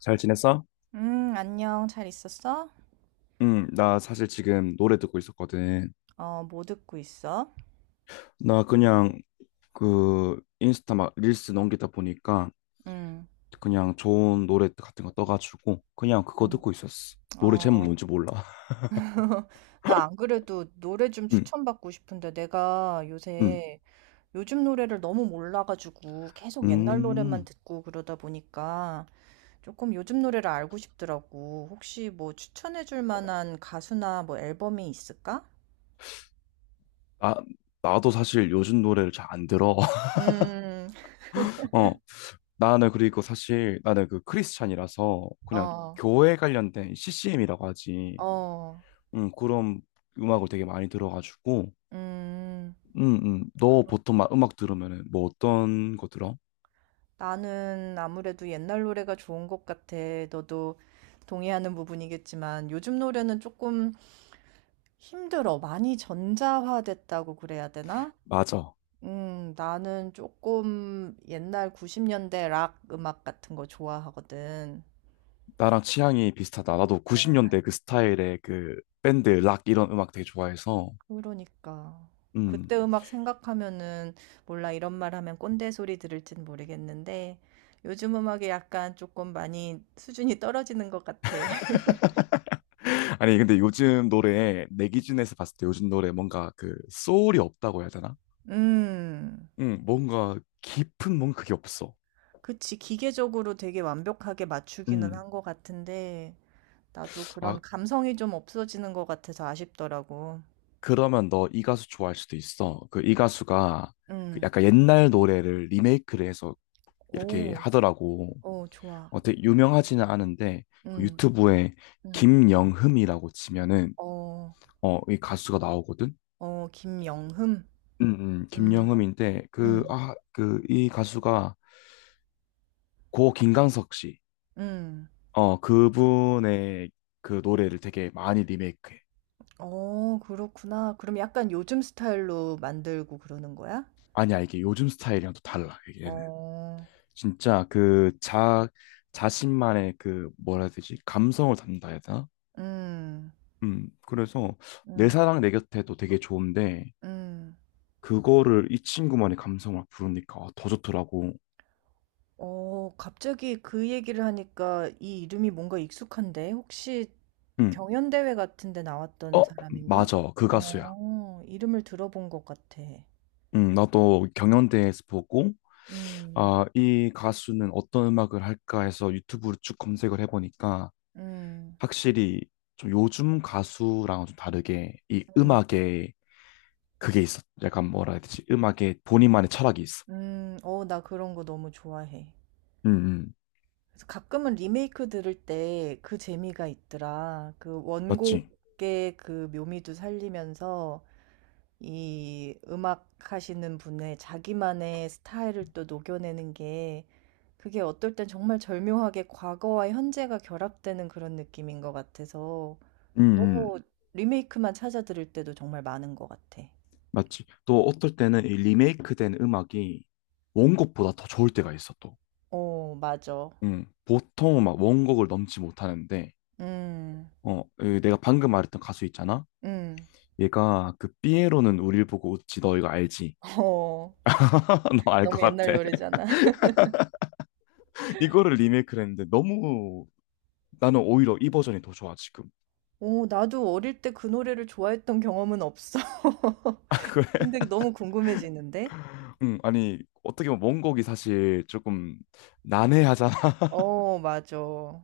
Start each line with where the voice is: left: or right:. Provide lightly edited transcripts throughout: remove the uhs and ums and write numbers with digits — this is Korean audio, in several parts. left: 잘 지냈어?
right: 안녕. 잘 있었어?
left: 응, 나 사실 지금 노래 듣고 있었거든.
right: 어, 뭐 듣고 있어?
left: 나 그냥 그 인스타 막 릴스 넘기다 보니까
right: 음,
left: 그냥 좋은 노래 같은 거 떠가지고 그냥 그거
right: 음.
left: 듣고 있었어. 노래 제목
right: 어,
left: 뭔지 몰라.
right: 나 안 그래도 노래 좀
left: 응,
right: 추천받고 싶은데 내가
left: 응,
right: 요새 요즘 노래를 너무 몰라가지고 계속 옛날 노래만
left: 음.
right: 듣고 그러다 보니까 조금 요즘 노래를 알고 싶더라고. 혹시 뭐 추천해줄 만한 가수나 뭐 앨범이 있을까?
left: 아, 나도 사실 요즘 노래를 잘 안 들어.
right: 음,
left: 어, 나는 그리고 사실 나는 그 크리스찬이라서 그냥
right: 어,
left: 교회 관련된 CCM이라고 하지.
right: 어,
left: 응, 그런 음악을 되게 많이 들어가지고
right: 음.
left: 응, 응. 너 보통 막 음악 들으면은 뭐 어떤 거 들어?
right: 나는 아무래도 옛날 노래가 좋은 것 같아. 너도 동의하는 부분이겠지만 요즘 노래는 조금 힘들어. 많이 전자화됐다고 그래야 되나?
left: 맞아.
right: 나는 조금 옛날 90년대 락 음악 같은 거 좋아하거든.
left: 나랑 취향이 비슷하다. 나도 90년대 그 스타일의 그 밴드, 락 이런 음악 되게 좋아해서.
right: 그러니까.
left: 음.
right: 그때 음악 생각하면은 몰라 이런 말 하면 꼰대 소리 들을진 모르겠는데 요즘 음악이 약간 조금 많이 수준이 떨어지는 것 같아.
left: 아니, 근데 요즘 노래, 내 기준에서 봤을 때 요즘 노래 뭔가 그 소울이 없다고 해야 되나?
right: 음.
left: 응, 뭔가 깊은 뭔가 그게 없어.
right: 그치. 기계적으로 되게 완벽하게 맞추기는
left: 음.
right: 한 것 같은데, 나도
left: 아,
right: 그런 감성이 좀 없어지는 것 같아서 아쉽더라고.
left: 그러면 너 이 가수 좋아할 수도 있어. 그 이 가수가 그
right: 응,
left: 약간 옛날 노래를 리메이크를 해서 이렇게
right: 오,
left: 하더라고.
right: 어, 좋아.
left: 어, 되게 유명하지는 않은데 그
right: 응,
left: 유튜브에
right: 응,
left: 김영흠이라고 치면은
right: 어,
left: 어, 이 가수가 나오거든.
right: 어, 김영흠? 음, 한-
left: 김영흠인데 그
right: 음,
left: 아, 그 이 가수가 고 김광석 씨.
right: 음.
left: 어, 그분의 그 노래를 되게 많이 리메이크해.
right: 어, 그렇구나. 그럼 약간 요즘 스타일로 만들고 그러는 거야?
left: 아니야, 이게 요즘 스타일이랑 또 달라. 얘는
right: 어,
left: 진짜 그 자 자신만의 그 뭐라 해야 되지? 감성을 담는다 해야 되나?
right: 음,
left: 그래서 내
right: 음,
left: 사랑 내 곁에도 되게 좋은데
right: 음.
left: 그거를 이 친구만의 감성을 부르니까 아, 더 좋더라고.
right: 어, 갑자기 그 얘기를 하니까 이 이름이 뭔가 익숙한데? 혹시
left: 응.
right: 경연대회 같은 데 나왔던
left: 어,
right: 사람인가?
left: 맞아. 그 가수야.
right: 어, 이름을 들어본 것 같아.
left: 응, 나도 경연대회에서 보고,
right: 음,
left: 아, 이 가수는 어떤 음악을 할까 해서 유튜브로 쭉 검색을 해보니까
right: 음,
left: 확실히 좀 요즘 가수랑은 좀 다르게 이
right: 음,
left: 음악에 그게 있어. 약간 뭐라 해야 되지? 음악에 본인만의 철학이 있어.
right: 어, 나 그런 거 너무 좋아해.
left: 응, 응.
right: 그래서 가끔은 리메이크 들을 때 그 재미가 있더라. 그
left: 맞지?
right: 원곡의 그 묘미도 살리면서 이 음악 하시는 분의 자기만의 스타일을 또 녹여내는 게 그게 어떨 땐 정말 절묘하게 과거와 현재가 결합되는 그런 느낌인 것 같아서
left: 응, 응.
right: 너무 리메이크만 찾아 들을 때도 정말 많은 것 같아.
left: 맞지? 또 어떨 때는 이 리메이크된 음악이 원곡보다 더 좋을 때가 있어, 또.
right: 어, 맞아.
left: 보통은 막 원곡을 넘지 못하는데,
right: 음,
left: 어, 그 내가 방금 말했던 가수 있잖아?
right: 음,
left: 얘가 그 삐에로는 우릴 보고 웃지, 너 이거 알지?
right: 어.
left: 너 알
right: 너무
left: 것
right: 옛날
left: 같아.
right: 노래잖아.
left: 이거를 리메이크를 했는데 너무 나는 오히려 이 버전이 더 좋아, 지금.
right: 오, 나도 어릴 때 그 노래를 좋아했던 경험은 없어.
left: 그래.
right: 근데 너무 궁금해지는데?
left: 아니, 어떻게 보면 원곡이 사실 조금 난해하잖아.
right: 어, 맞아. 어,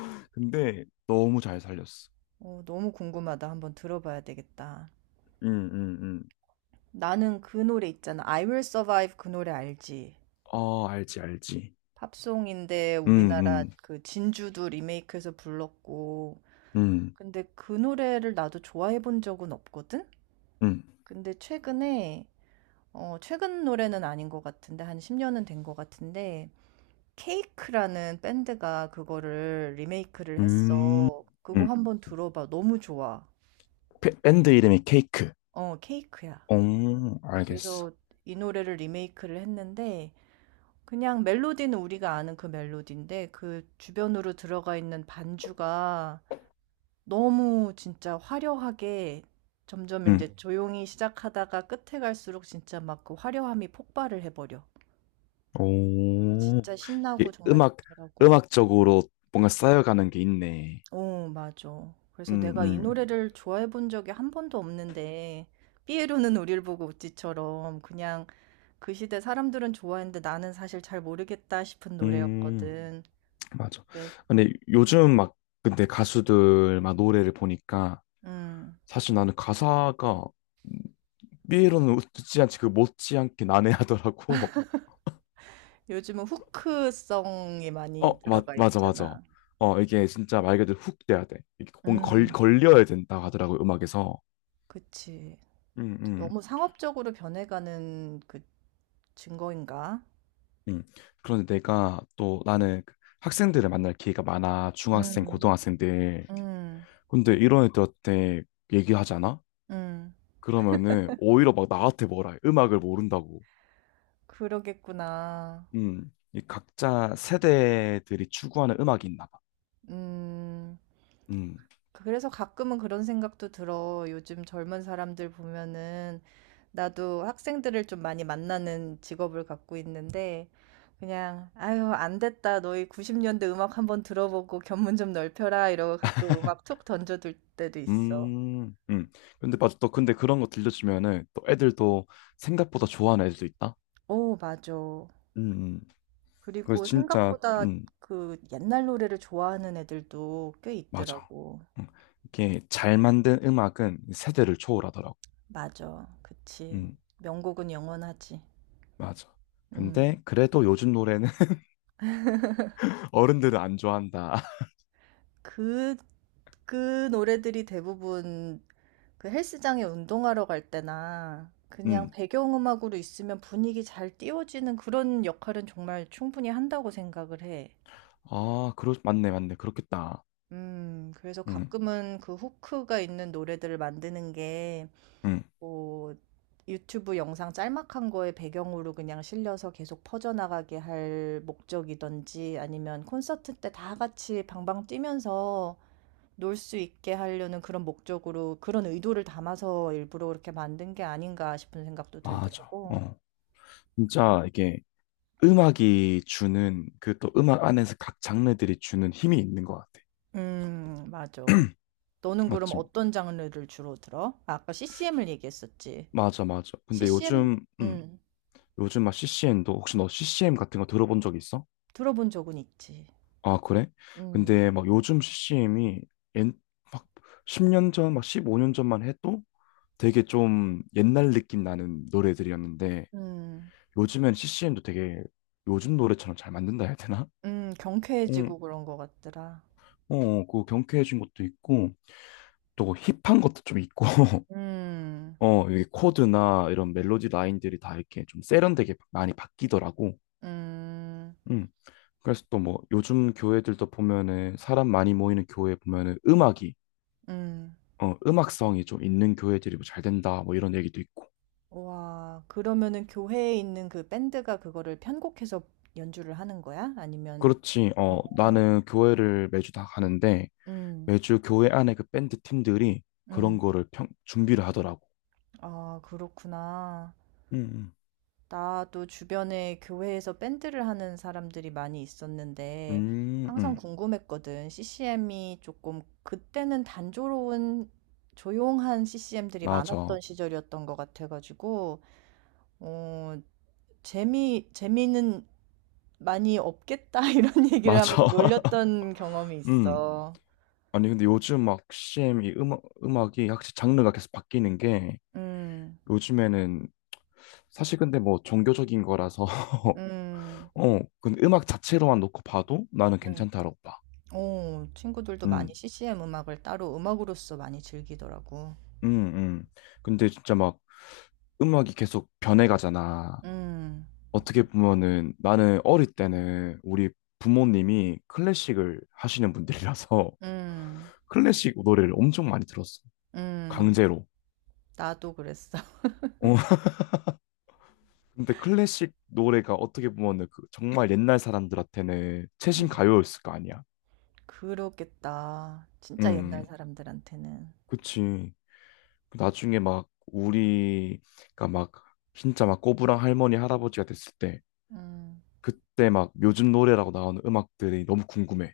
left: 근데 너무 잘 살렸어.
right: 너무 궁금하다. 한번 들어봐야 되겠다.
left: 음, 음, 음.
right: 나는 그 노래 있잖아. I Will Survive 그 노래 알지?
left: 어, 알지, 알지.
right: 팝송인데
left: 음,
right: 우리나라
left: 음,
right: 그 진주도 리메이크해서 불렀고
left: 음,
right: 근데 그 노래를 나도 좋아해 본 적은 없거든?
left: 음.
right: 근데 최근에 어 최근 노래는 아닌 것 같은데 한 10년은 된 것 같은데 케이크라는 밴드가 그거를 리메이크를
left: 음.
right: 했어. 그거
left: 음.
right: 한번 들어봐. 너무 좋아.
left: 밴드 이름이 케이크.
right: 어 케이크야.
left: 오, 알겠어.
right: 그래서 이 노래를 리메이크를 했는데 그냥 멜로디는 우리가 아는 그 멜로디인데 그 주변으로 들어가 있는 반주가 너무 진짜 화려하게 점점 이제
left: 음.
right: 네. 조용히 시작하다가 끝에 갈수록 진짜 막 그 화려함이 폭발을 해 버려.
left: 오,
right: 진짜 신나고
left: 이게
right: 정말
left: 음악,
right: 좋더라고.
left: 음악적으로 뭔가 쌓여가는 게 있네.
right: 어 맞아.
left: 음,
right: 그래서 내가 이
left: 음,
right: 노래를 좋아해 본 적이 한 번도 없는데 삐에로는 우릴 보고 웃지처럼 그냥 그 시대 사람들은 좋아했는데 나는 사실 잘 모르겠다 싶은
left: 음,
right: 노래였거든.
left: 맞아.
right: 네.
left: 근데 요즘 막, 근데 가수들 막 노래를 보니까
right: 음.
left: 사실 나는 가사가 삐에로는 못지않게 난해하더라고.
right: 요즘은 후크성이 많이
left: 어, 맞,
right: 들어가
left: 맞아, 맞아.
right: 있잖아.
left: 어, 이게 진짜 말 그대로 훅 돼야 돼. 이게 뭔가 걸,
right: 음.
left: 걸려야 된다고 하더라고, 음악에서.
right: 그치.
left: 음, 음.
right: 너무 상업적으로 변해가는 그 증거인가?
left: 음. 그런데 내가 또 나는 그 학생들을 만날 기회가 많아. 중학생,
right: 음,
left: 고등학생들.
right: 음,
left: 근데 이런 애들한테 얘기하잖아?
right: 음,
left: 그러면은 오히려 막 나한테 뭐라 해. 음악을 모른다고.
right: 그러겠구나.
left: 음. 이 각자 세대들이 추구하는 음악이 있나 봐.
right: 음,
left: 음.
right: 그래서 가끔은 그런 생각도 들어. 요즘 젊은 사람들 보면은 나도 학생들을 좀 많이 만나는 직업을 갖고 있는데 그냥 아유, 안 됐다. 너희 90년대 음악 한번 들어보고 견문 좀 넓혀라. 이러고 가끔 음악 툭 던져둘 때도 있어.
left: 음. 음. 근데 맞아. 또 근데 그런 거 들려주면은 또 애들도 생각보다 좋아하는 애들도 있다.
right: 오, 맞아.
left: 음. 음. 그래서
right: 그리고
left: 진짜
right: 생각보다 그 옛날 노래를 좋아하는 애들도 꽤
left: 맞아.
right: 있더라고.
left: 음. 이게 잘 만든 음악은 세대를 초월하더라고.
right: 맞아. 그치.
left: 음.
right: 명곡은 영원하지.
left: 맞아.
right: 음.
left: 근데 그래도 요즘 노래는 어른들은 안 좋아한다.
right: 그, 그 노래들이 대부분 그 헬스장에 운동하러 갈 때나 그냥
left: 음.
right: 배경음악으로 있으면 분위기 잘 띄워지는 그런 역할은 정말 충분히 한다고 생각을 해.
left: 아, 그러 맞네, 맞네. 그렇겠다.
right: 그래서
left: 음.
right: 가끔은 그 후크가 있는 노래들을 만드는 게
left: 음.
right: 뭐 유튜브 영상 짤막한 거에 배경으로 그냥 실려서 계속 퍼져나가게 할 목적이든지 아니면 콘서트 때 다 같이 방방 뛰면서 놀 수 있게 하려는 그런 목적으로 그런 의도를 담아서 일부러 그렇게 만든 게 아닌가 싶은 생각도
left: 맞아.
right: 들더라고.
left: 어. 진짜 이게 음악이 주는 그 또 음악 안에서 각 장르들이 주는 힘이 있는 것 같아.
right: 맞아. 너는 그럼
left: 맞지?
right: 어떤 장르를 주로 들어? 아, 아까 CCM을 얘기했었지.
left: 맞아, 맞아. 근데
right: CCM,
left: 요즘 음.
right: 음,
left: 요즘 막 CCM도 혹시 너 CCM 같은 거 들어본 적 있어?
right: 들어본 적은 있지.
left: 아, 그래?
right: 음,
left: 근데 막 요즘 CCM이 막 10년 전, 막 15년 전만 해도 되게 좀 옛날 느낌 나는 노래들이었는데
right: 음,
left: 요즘엔 CCM도 되게 요즘 노래처럼 잘 만든다 해야 되나? 응,
right: 경쾌해지고 그런 것 같더라.
left: 어, 그 경쾌해진 것도 있고 또 그 힙한 것도 좀 있고
right: 음.
left: 어, 이게 코드나 이런 멜로디 라인들이 다 이렇게 좀 세련되게 많이 바뀌더라고.
right: 음.
left: 응. 그래서 또 뭐 요즘 교회들도 보면은 사람 많이 모이는 교회 보면은 음악이
right: 음.
left: 어, 음악성이 좀 있는 교회들이 뭐 잘 된다 뭐 이런 얘기도 있고.
right: 와. 그러면은 교회에 있는 그 밴드가 그거를 편곡해서 연주를 하는 거야? 아니면
left: 그렇지. 어,
right: 어.
left: 나는 교회를 매주 다 가는데
right: 음.
left: 매주 교회 안에 그 밴드 팀들이 그런
right: 음.
left: 거를 준비를 하더라고.
right: 아, 그렇구나.
left: 음,
right: 나도 주변에 교회에서 밴드를 하는 사람들이 많이 있었는데
left: 음, 음,
right: 항상
left: 음.
right: 궁금했거든. CCM이 조금 그때는 단조로운 조용한 CCM들이 많았던
left: 맞아.
right: 시절이었던 것 같아가지고 어, 재미는 많이 없겠다 이런 얘기를
left: 맞아.
right: 하면서 놀렸던 경험이
left: 음.
right: 있어.
left: 아니, 근데 요즘 막 CM 이 음악이 확실히 장르가 계속 바뀌는 게
right: 음.
left: 요즘에는 사실 근데 뭐 종교적인 거라서
right: 음.
left: 어, 근데 음악 자체로만 놓고 봐도 나는
right: 음.
left: 괜찮다라고 봐.
right: 오 친구들도 많이
left: 음,
right: CCM 음악을 따로 음악으로서 많이 즐기더라고.
left: 음, 음. 근데 진짜 막 음악이 계속 변해가잖아.
right: 음.
left: 어떻게 보면은 나는 어릴 때는 우리 부모님이 클래식을 하시는 분들이라서
right: 음.
left: 클래식 노래를 엄청 많이 들었어.
right: 음.
left: 강제로.
right: 나도 그랬어.
left: 어. 근데 클래식 노래가 어떻게 보면은 그 정말 옛날 사람들한테는
right: 음.
left: 최신 가요였을 거 아니야.
right: 그렇겠다. 진짜
left: 음,
right: 옛날 사람들한테는.
left: 그치. 나중에 막 우리가 막 진짜 막 꼬부랑 할머니 할아버지가 됐을 때
right: 음.
left: 그때 막 요즘 노래라고 나오는 음악들이 너무 궁금해.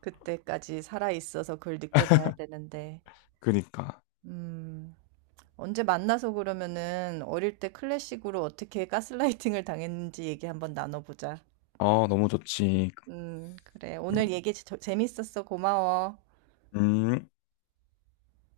right: 그때까지 살아 있어서 그걸 느껴 봐야 되는데.
left: 그니까.
right: 음. 언제 만나서 그러면은 어릴 때 클래식으로 어떻게 가스라이팅을 당했는지 얘기 한번 나눠보자.
left: 아, 너무 좋지.
right: 그래. 오늘 얘기 재밌었어. 고마워.
left: 음.